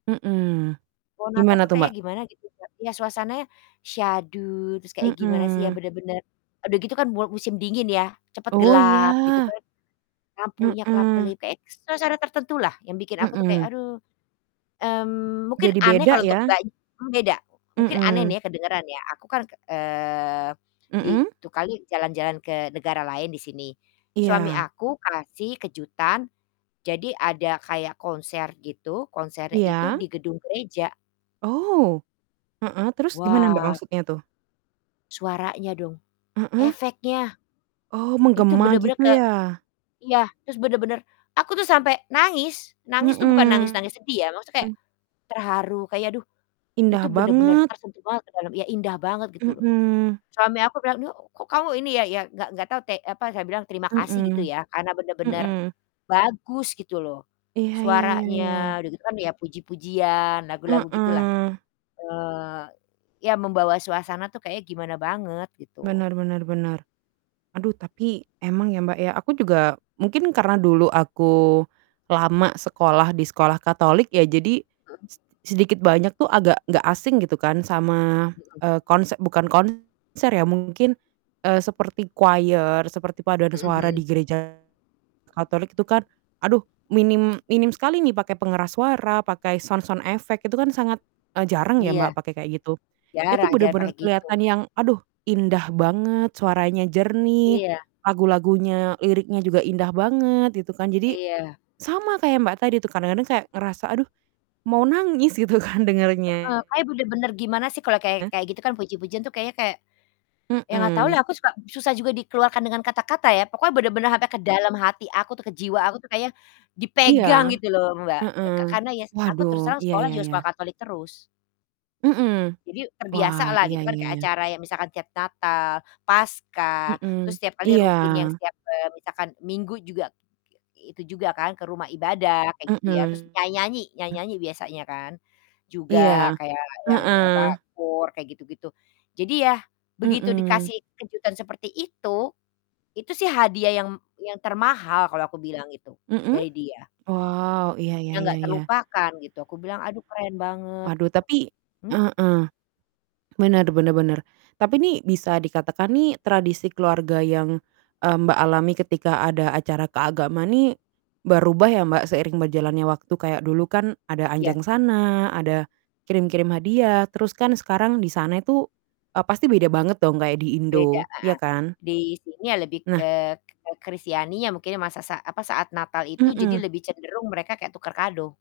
Mhm, Pohon Natal gimana tuh tuh, kayaknya Mbak? gimana gitu, Kak. Ya suasananya syahdu terus kayak gimana sih ya, Mhm. bener-bener eee, udah gitu kan mua musim dingin ya, cepet Oh, gelap gitu iya. kan. Lampunya Mhm. kelap-kelip kayak suasana tertentulah yang bikin aku tuh kayak, Mhm. "Aduh." Mmm, mungkin Jadi aneh beda kalo untuk ya. Mbaknya, beda mungkin aneh Mhm. nih kedengeran ya aku kan ke eee, di Mhm. itu kali jalan-jalan ke negara lain di sini. Suami Iya. aku kasih kejutan, jadi ada kayak konser gitu, konsernya itu Iya. di gedung gereja. Oh! Heeh, terus gimana Mbak, Wah. maksudnya tuh? Suaranya dong, Heeh. efeknya, Oh, itu menggema bener-bener gitu ke ya. iya, terus bener-bener aku tuh sampai nangis! Nangis tuh bukan Mhm. nangis-nangis sedih ya, maksudnya kek terharu kayak aduh itu Indah bener-bener banget. tersentuh banget ke dalam, ya indah banget gitu loh. Mhm. Suami aku bilang, "Ini kok kamu ini ya" ya nggak nggak tau te apa, saya bilang, "terima kasih," gitu Mhm. ya. Karena bener-bener Mhm. bagus gitu loh Iya iya iya iya. suaranya, udah gitu kan ya puji-pujian, lagu-lagu gitulah. Heeh. Eee, ya membawa suasana tuh kayaknya gimana banget gitu. Bener bener bener. Aduh tapi emang ya, Mbak, ya aku juga mungkin karena dulu aku lama sekolah di sekolah Katolik ya, jadi Mhm. seti sedikit banyak tuh agak nggak asing gitu kan sama, Mhm. eee, konse bukan konser ya mungkin, eee, seperti choir, seperti paduan Mhm suara mhm. di gereja Katolik itu kan, aduh minim minim sekali nih pakai pengeras suara, pakai sound sound effect, itu kan sangat, eee, jarang ya Iya. Mbak, pakai kayak gitu. Itu Jarang jarang pake bener-bener gitu. kelihatan yang, aduh, indah banget, suaranya jernih, Iya. lagu-lagunya liriknya juga indah banget gitu kan. Jadi Iya. sama kayak Mbak tadi tuh, kadang-kadang saya ngerasa, aduh mau nangis gitu kan dengernya. Heeh, kayaknya bener-bener gimana sih kalau kayak kayak gitu kan puji-pujian tuh kayaknya kayak ya nggak Mhm. tahulah aku suka susah juga dikeluarkan dengan kata-kata ya. Pokoknya bener-bener sampai ke dalam hati aku tuh, ke jiwa aku tuh kayaknya Iya. dipegang gitu loh Mbak, le Heeh. ka karena ya aku Waduh, terus terang iya sekolah iya juga iya. sekolah Katolik terus. Mhm. Jadi Wah, terbiasalah iya gitu kan iya kayak iya. acara ya misalkan tiap Natal, Paskah, terus Mhm, setiap kali iya. rutin yang setiap, eee, misalkan Minggu juga i itu juga kan ke rumah ibadah, kayak gitu ya. Terus Mhm. nyanyi-nyanyi, nyanyi-nyanyi biasanya kan, juga Iya, kayak yang apa, heeh. koor kayak gitu-gitu. Jadi ya begitu Mhm. dikasih kejutan seperti itu, itu sih hadiah yang yang termahal kalau aku bilang itu Mhm. dari dia. Wow, iya iya Yang iya nggak iya. terlupakan gitu. Aku bilang, "Aduh keren banget," Waduh gitu. tapi Mmm? heeh. Bener bener bener. Tapi nih bisa dikatakan nih tradisi keluarga yang, eee, Mbak alami ketika ada acara keagamaan nih berubah ya Mbak, seiring berjalannya waktu kayak dulu kan ada Iya. anjangsana, ada kirim-kirim hadiah, terus kan sekarang di sana itu, eee, pasti beda banget dong kayak di Beda, Indo, ya heeh. kan? Di sini ya lebih Nah. ke ke Kristianinya mungkin ya masa sa apa, saat Natal itu jadi Mhm. lebih cenderung mereka kayak tukar kado.